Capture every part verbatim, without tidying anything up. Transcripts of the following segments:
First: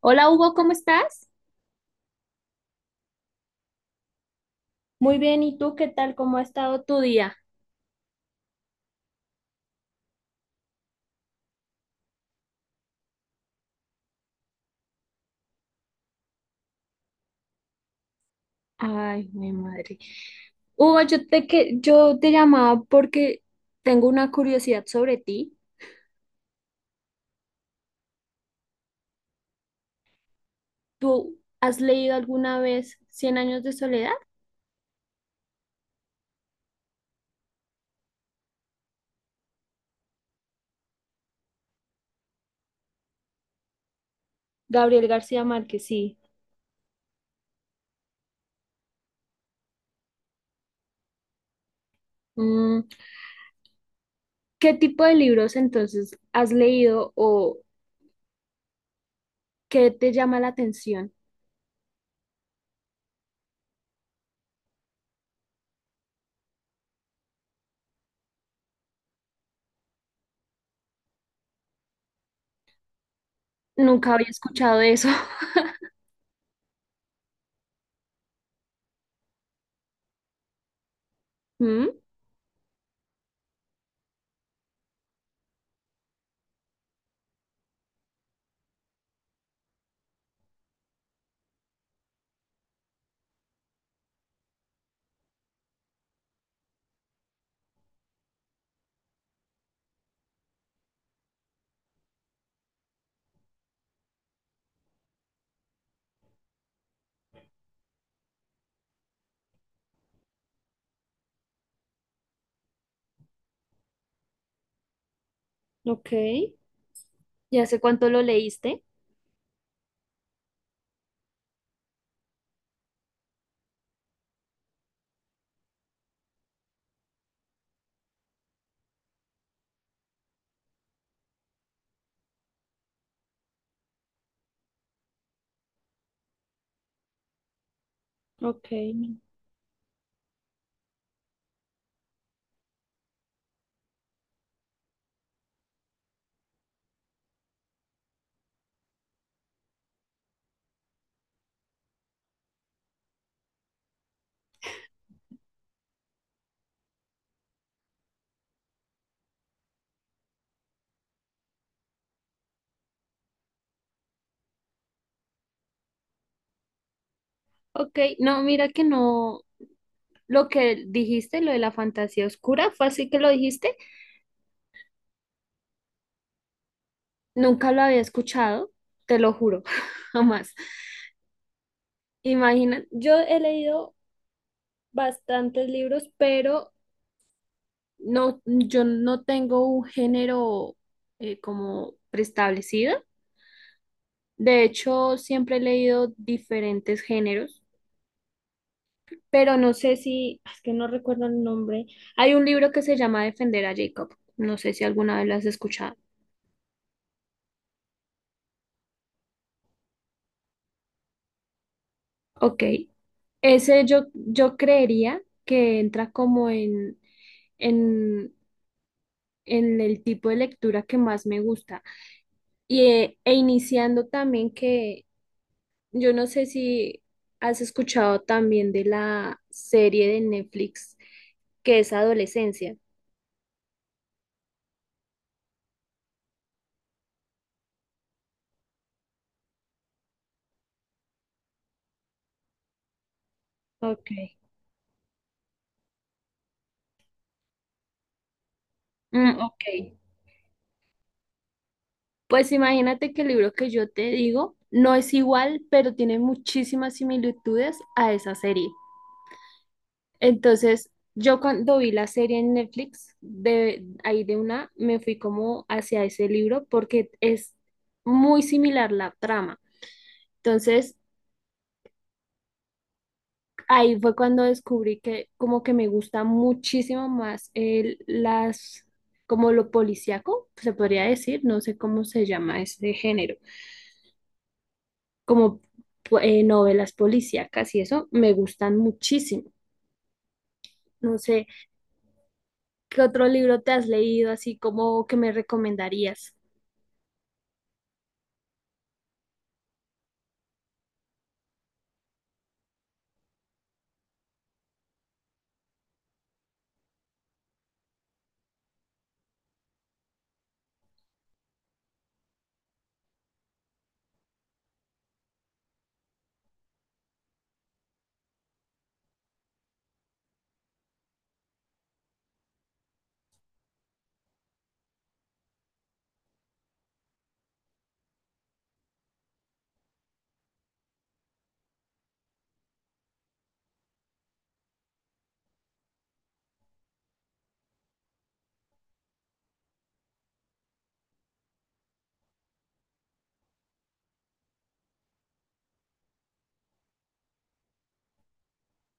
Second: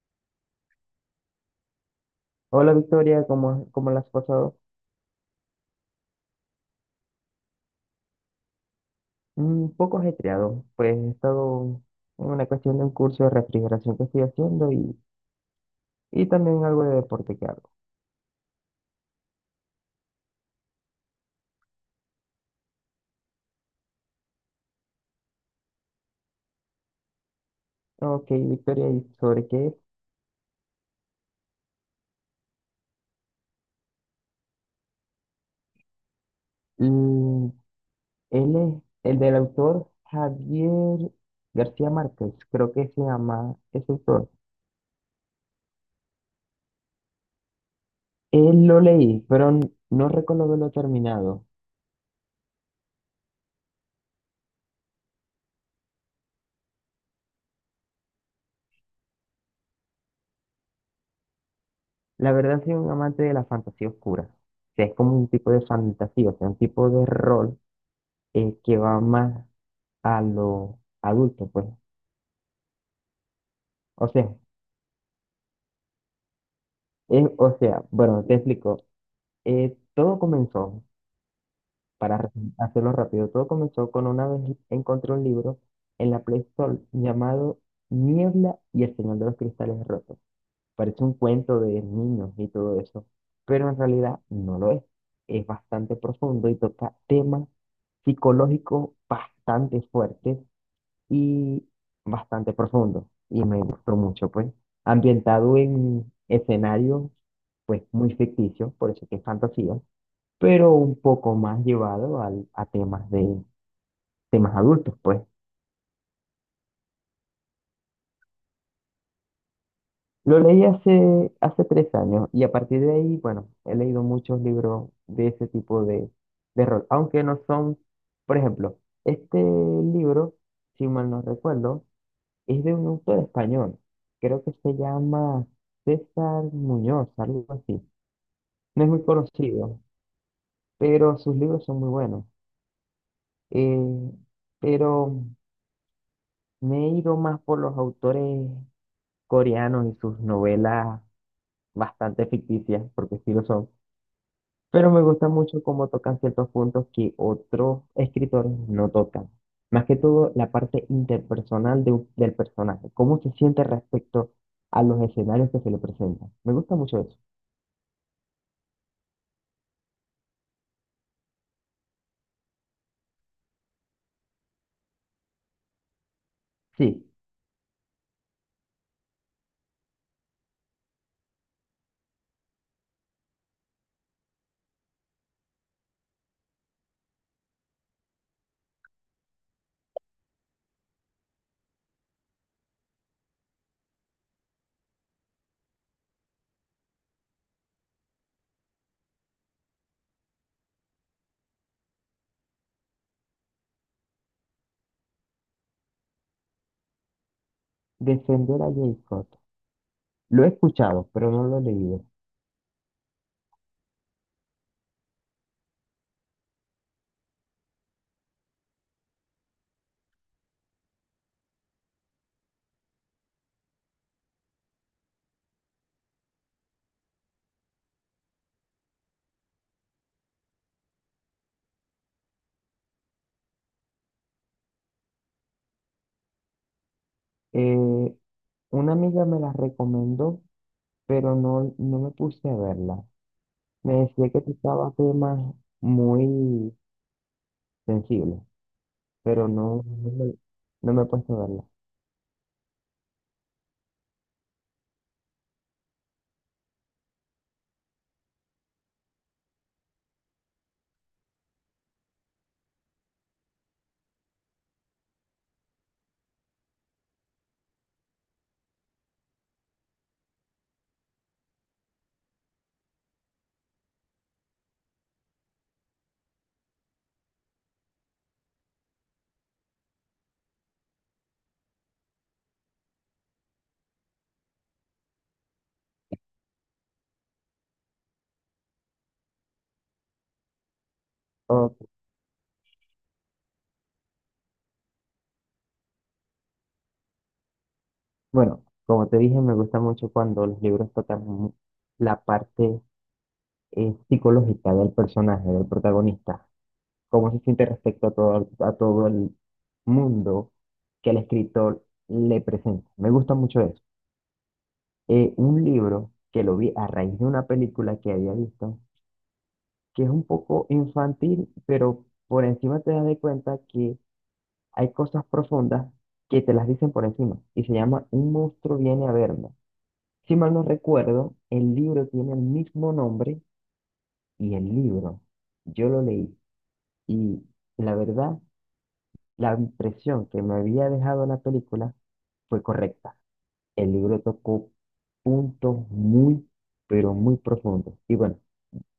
Hola Hugo, ¿cómo estás? Hola Victoria, ¿cómo, cómo la has pasado? Muy bien, ¿y tú qué tal? ¿Cómo ha estado tu día? Mm, Un poco ajetreado, pues he estado en una cuestión de un curso de refrigeración que estoy haciendo y, y también algo de deporte que hago. Ay, mi madre. Hugo, yo te, que, yo te llamaba porque tengo una curiosidad sobre ti. Ok, Victoria, ¿y sobre qué es? ¿Tú has leído alguna vez Cien años de soledad? Mm, Él es el del autor Javier García Márquez, creo que se llama ese autor. Gabriel García Márquez, sí. Él lo leí, pero n- no recuerdo haberlo terminado. Mm, ¿Qué tipo de libros entonces has leído o qué te llama la atención? La verdad soy un amante de la fantasía oscura. O sea, es como un tipo de fantasía, o sea, un tipo de rol eh, que va más a los adultos, pues. O Nunca había sea, escuchado de eso. es, o sea, bueno, te explico. Eh, todo comenzó, Mm, para re- hacerlo rápido, todo comenzó con una vez encontré un libro en la Play Store llamado Niebla y el Señor de los Cristales Rotos. Parece un cuento de niños y todo eso, pero en realidad no lo es. Es bastante profundo y toca temas psicológicos bastante fuertes y bastante profundo y me gustó mucho, pues, ambientado en escenario, pues, muy ficticio, por eso que es fantasía, pero un poco más llevado al- a temas de temas adultos, pues. ok. ¿Ya sé cuánto lo leíste? Lo leí hace, hace tres años y a partir de ahí, bueno, he leído muchos libros de ese tipo de, de rol, aunque no son, por ejemplo, este libro, si mal no recuerdo, es de un autor español. Creo que se llama César Muñoz, algo así. No es muy Ok. conocido, pero sus libros son muy buenos. Eh, pero me he ido más por los autores coreanos y sus novelas bastante ficticias, porque sí lo son. Pero me gusta mucho cómo tocan ciertos puntos que otros escritores no tocan. Más que todo, la parte interpersonal de un- del personaje, cómo se siente respecto a los escenarios que se le presentan. Me gusta mucho eso. Ok, no, mira que no. Lo que dijiste, lo de la fantasía oscura, ¿fue así que lo dijiste? Sí, Nunca lo había escuchado, te lo juro, jamás. Imagina, yo he leído bastantes libros, pero no, yo no tengo un género eh, como preestablecido. De hecho, siempre he leído diferentes géneros, pero no sé si, es que no recuerdo el nombre. Hay un libro que se llama Defender a Jacob. No sé si alguna vez lo has escuchado. defender a J. Scott. Lo he escuchado, pero no lo he leído. Ok, ese yo, yo creería que entra como en, en, en el tipo de lectura que más me gusta. Y, eh, e iniciando también que yo no sé si has escuchado también de la serie de Netflix que es Adolescencia. Eh, una amiga me la recomendó, pero no, no me puse a verla. Me Ok. decía que tocaba temas muy sensibles, Mm, pero ok. no, no me, no me he puesto a verla. Pues imagínate que el libro que yo te digo no es igual, pero tiene muchísimas similitudes a esa serie. Entonces, yo cuando vi la serie en Netflix, de ahí de una, me fui como hacia ese libro porque es muy similar la trama. Entonces, ahí fue cuando descubrí que como que me gusta muchísimo más el, las, como lo policíaco, se podría decir, no sé cómo se llama ese género, como pu- eh, novelas policíacas y eso, me gustan muchísimo. No sé, ¿qué otro libro te has leído así como que me recomendarías? Bueno, como te dije, me gusta mucho cuando los libros tocan mu- la parte eh, psicológica del personaje, del protagonista, cómo se siente respecto a todo, a todo el mundo que el escritor le presenta. Me gusta mucho eso. Eh, un libro que lo vi a raíz de una película que había visto, que es un poco infantil, pero por encima te das de cuenta que hay cosas profundas que te las dicen por encima, y se llama Un monstruo viene a verme. Si mal no recuerdo, el libro tiene el mismo nombre y el libro. Yo lo leí y la verdad, la impresión que me había dejado la película fue correcta. El libro tocó puntos muy, pero muy profundos. Y bueno,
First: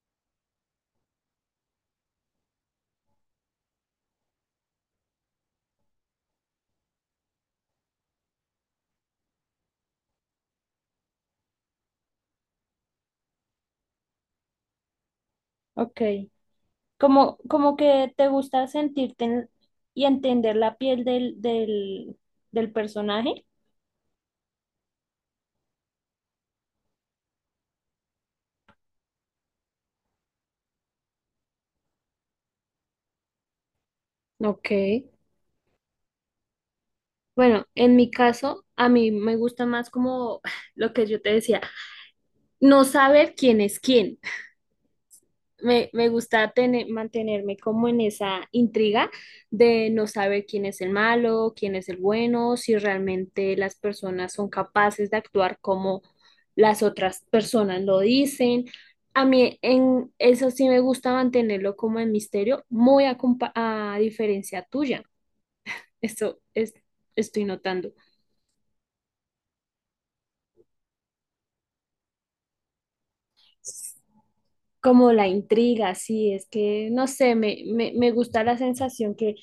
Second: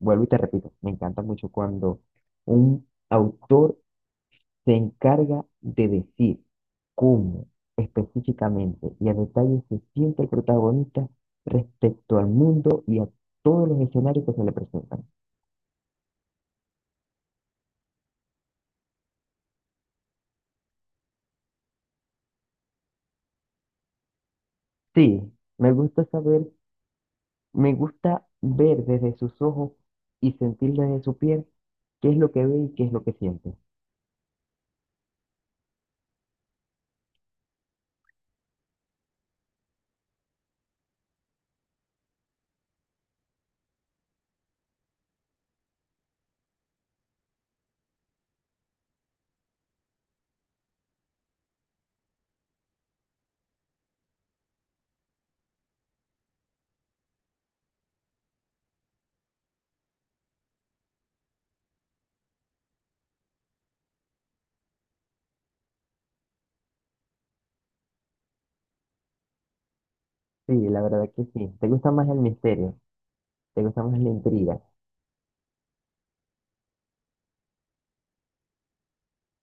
vuelvo y te repito, me encanta mucho cuando un autor se encarga de decir cómo específicamente y a detalle se siente el protagonista respecto al mundo y a todos los escenarios que se le presentan. Ok, como, como que te gusta sentirte en- y entender la piel del, del, del personaje. Sí, me gusta saber, me gusta ver desde sus ojos y sentir desde su piel qué es lo que ve y qué es lo que siente. Ok. Bueno, en mi caso, a mí me gusta más como lo que yo te decía, no saber quién es quién. me, me gusta tener, mantenerme como en esa intriga de no saber quién es el malo, quién es el bueno, si realmente las personas son capaces de actuar como las otras personas lo dicen. A mí en eso sí me gusta mantenerlo como en misterio, muy a, compa- a diferencia tuya. Esto es, Estoy notando. Sí, la verdad que sí. Te gusta más el misterio, te gusta más la intriga. Como la intriga, sí, es que no sé, me, me, me gusta la sensación que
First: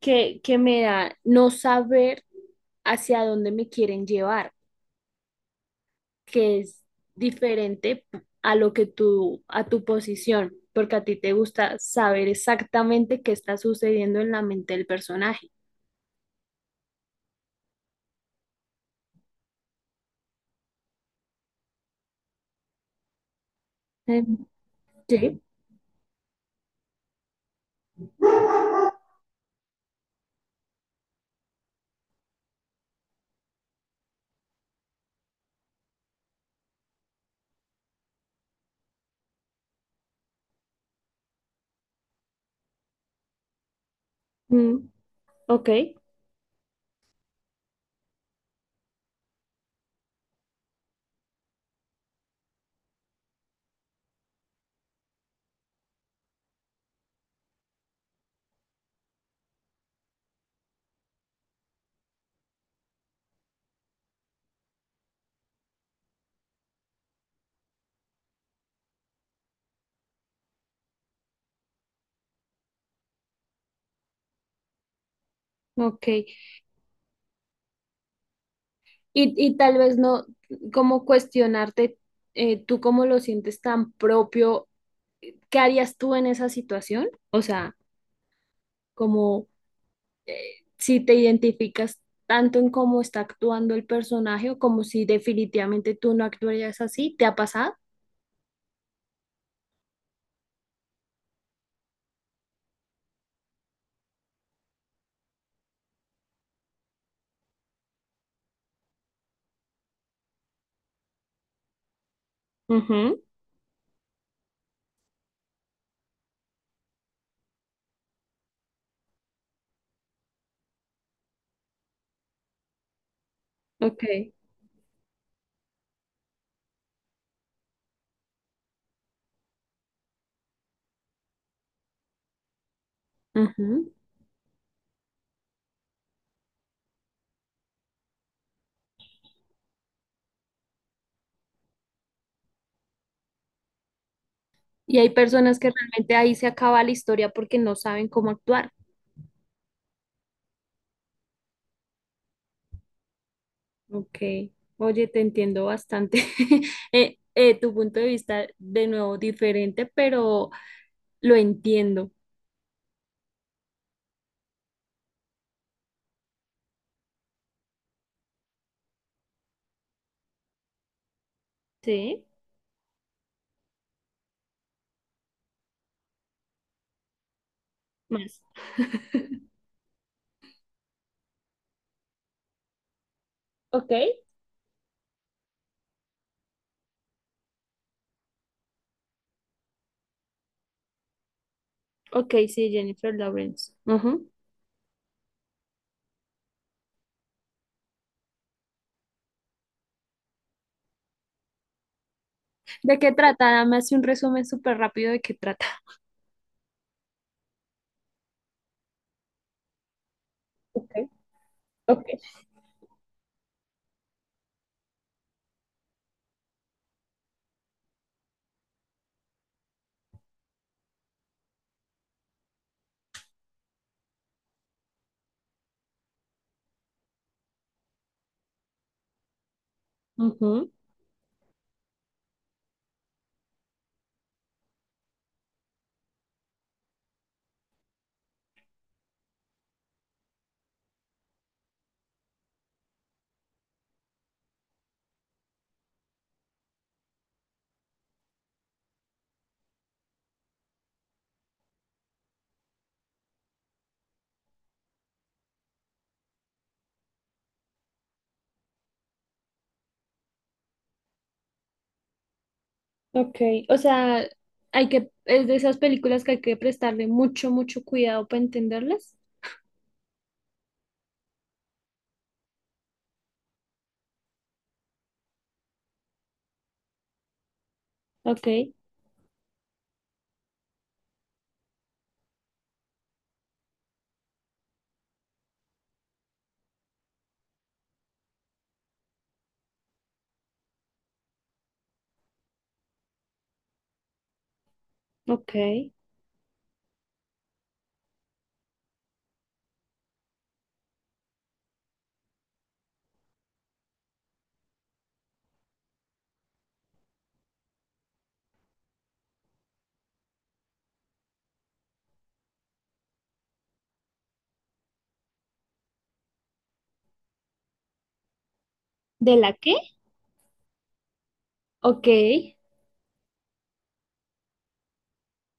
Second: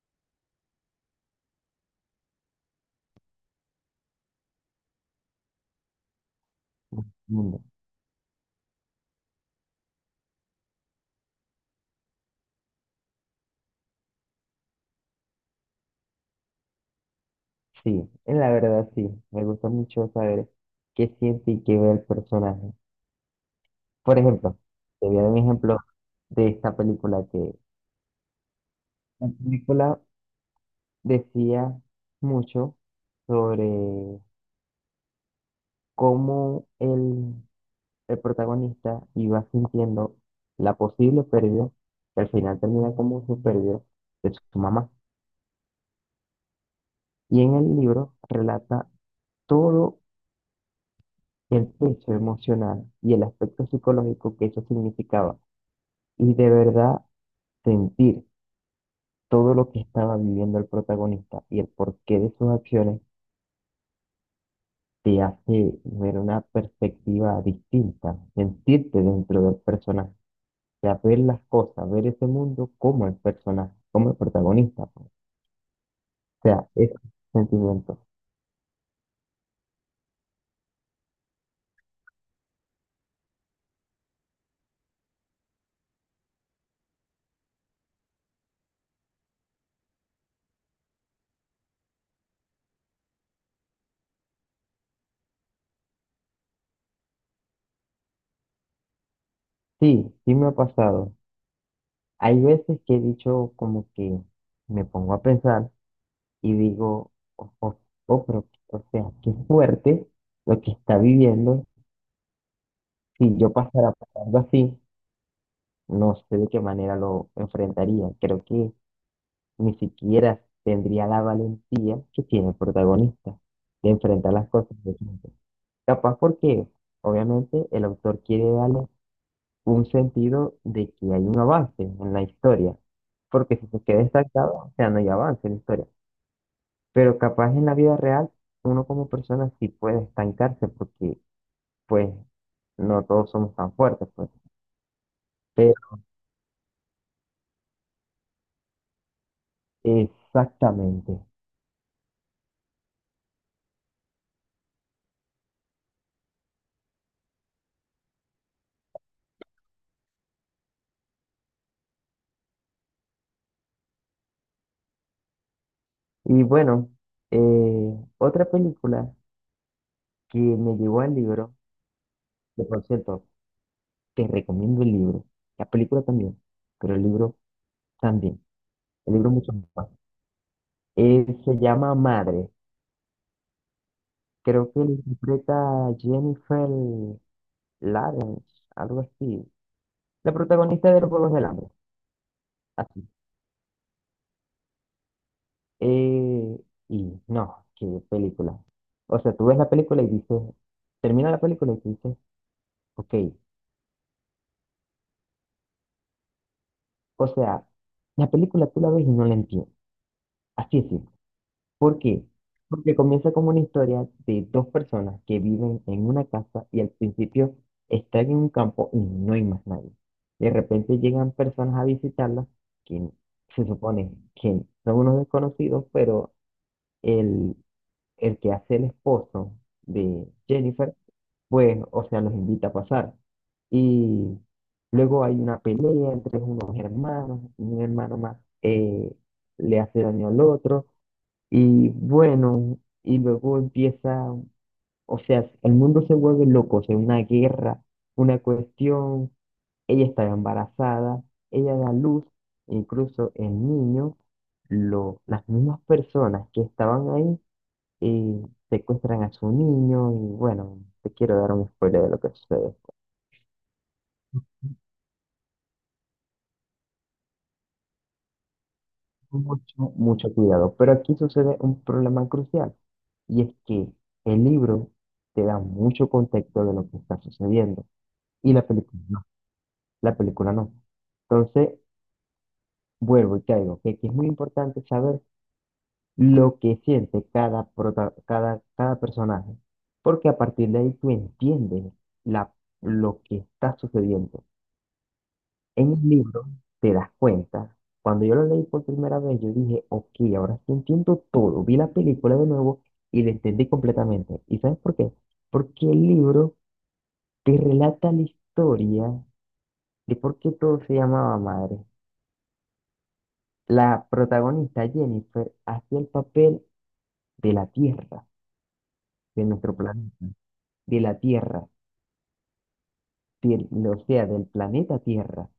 que, que me da no saber hacia dónde me quieren llevar, que es Mm, diferente a lo que tú, a tu posición, porque a ti te gusta saber exactamente qué está sucediendo en la mente del personaje. sí, la verdad sí. Me gusta mucho saber qué siente y qué ve el personaje. Por Eh, ejemplo, te voy a dar un Sí, ejemplo de esta película que la película decía mucho sobre cómo el, el protagonista iba sintiendo la posible pérdida, que al final termina como su pérdida de su mm, mamá. ok, Y en el libro relata todo el peso emocional y el aspecto psicológico que eso significaba y de verdad sentir todo lo que estaba viviendo el protagonista y el porqué de sus acciones te hace ver una perspectiva distinta, sentirte dentro del personaje, o sea, ver las cosas, ver ese mundo como el personaje, como el protagonista, pues. ok. Y, O sea, ese sentimiento. Y tal vez no, como cuestionarte, eh, tú cómo lo sientes tan propio, ¿qué harías tú en esa situación? O sea, como... si te identificas tanto en cómo está actuando el personaje o como si definitivamente tú no actuarías así, ¿te ha pasado? Sí, sí me ha pasado. Hay veces que he dicho como que me pongo a pensar y digo, oh, oh, oh, pero, o sea, qué fuerte lo que está viviendo. Ujú, Si yo pasara por algo así, no sé de qué manera lo enfrentaría. Creo que ni siquiera tendría la valentía que tiene el protagonista de ok. enfrentar las cosas de frente. Capaz porque, obviamente, el autor quiere darle un sentido de que hay un avance en la historia, porque si se Ujú. queda estancado, o sea, no hay avance en la historia. Pero capaz en la vida real, uno como persona sí puede estancarse porque, pues, no todos somos tan fuertes, pues. Y hay personas que Pero, realmente ahí se acaba la historia porque no saben cómo actuar. exactamente. Ok, oye, te entiendo bastante. Eh, eh, tu punto de vista, de nuevo, diferente, pero lo entiendo. Y bueno, eh, otra película que me llevó al libro. Sí, Que por cierto, te recomiendo el libro. La película también, pero el libro más. también. El libro mucho más. Eh, se llama Madre. Ok, Creo que lo interpreta Jennifer Lawrence, algo así. La protagonista de los Juegos del Hambre. ok, sí, Así. Jennifer Lawrence. Ujú. Eh, y no, qué película. O sea, tú ves la película y dices, termina la película y tú dices, ¿De qué ok. trata? Dame así un resumen súper rápido de qué trata. O sea, la película tú la ves y no la entiendes. Así es. Ok, ¿Por ok, qué? Porque comienza como una historia de dos personas que viven en una casa y al principio están en un campo y no hay más nadie. De repente llegan personas a visitarlas que se supone que son unos desconocidos, pero el, el que hace el esposo de ujú. Jennifer, pues, o sea, los invita a pasar. Y luego hay una pelea entre unos hermanos, un hermano más eh, le hace daño al otro. Y bueno, y luego empieza, o sea, el mundo se vuelve loco, o sea, una guerra, una cuestión, ella está embarazada, ella da luz, incluso el niño, lo, las mismas personas que estaban ahí eh, secuestran a su niño y bueno, te quiero dar un spoiler de lo que sucede. Ok, o sea, hay que, es de esas películas que hay que prestarle mucho, mucho cuidado para entenderlas. Mucho, mucho cuidado, pero aquí sucede un problema crucial y es que el libro te da mucho contexto de lo que está sucediendo. Y la Ok, película no, la película no. Entonces, vuelvo y caigo, que aquí es muy importante saber lo que siente cada, prota- cada, cada personaje, porque a partir de ahí tú entiendes la, lo que está sucediendo. ok. En el libro te das cuenta, cuando yo lo leí por primera vez, yo dije, ok, ahora sí entiendo todo. Vi la película de nuevo y la entendí completamente. ¿Y sabes por qué? Porque el libro te relata la historia de por qué todo se llamaba madre. La protagonista Jennifer hacía el papel de la Tierra, ¿De de la qué? nuestro planeta, de la Tierra, Ok, del- o sea, del planeta Tierra.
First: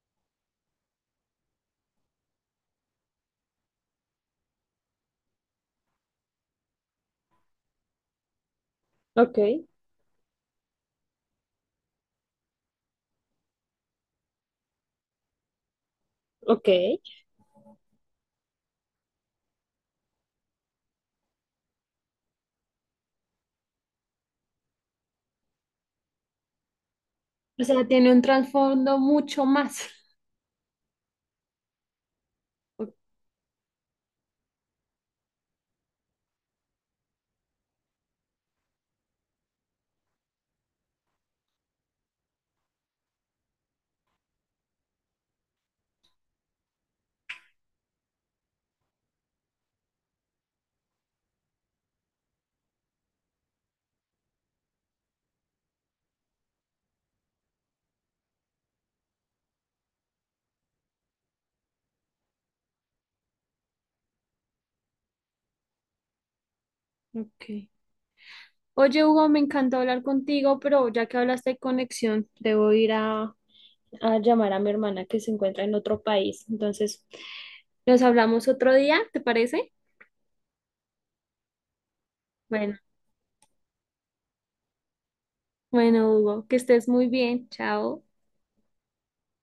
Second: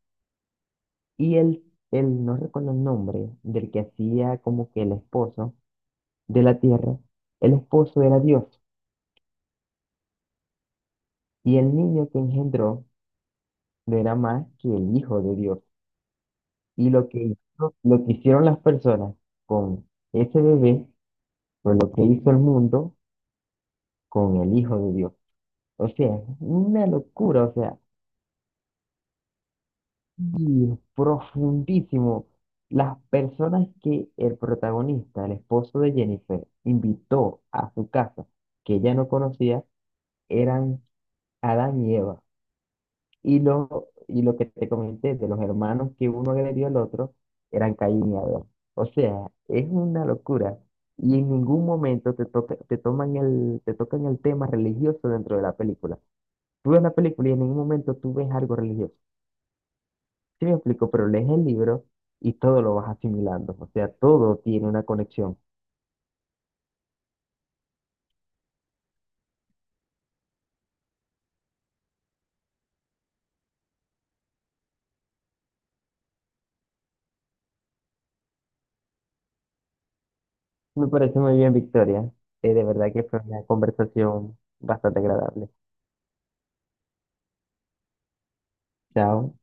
Y él, él, no recuerdo el nombre del que hacía como que el esposo de la Tierra, el esposo era Dios. ok, Y el niño que engendró no era más que el hijo de Dios. ok. Y lo que hizo- lo que hicieron las personas con ese bebé fue lo que hizo el mundo con el hijo de Dios. O sea, es una locura, o O sea. sea, tiene un trasfondo mucho más. Y profundísimo. O- Las personas que el protagonista, el esposo de Jennifer, invitó a su casa, que ella no conocía, eran Adán y Eva. Y lo, y lo que te comenté de los hermanos que uno agredió al otro, eran Caín y Abel. O sea, es una locura. Y en ningún momento te toca, te toman el, te tocan el tema religioso dentro de la película. Tú ves la película y en ningún momento tú ves algo religioso. Sí me explico, pero lees el libro y todo lo vas asimilando, o sea, todo tiene una conexión. ok. Oye, Hugo, me encantó hablar contigo, pero ya que hablaste de conexión, debo ir a a llamar a mi hermana que se encuentra en otro país. Entonces, nos hablamos otro día, ¿te parece? Me parece muy bien, Victoria. Eh, de Bueno, verdad que fue una conversación bastante agradable. bueno, Hugo, que estés muy bien. Chao. Chao.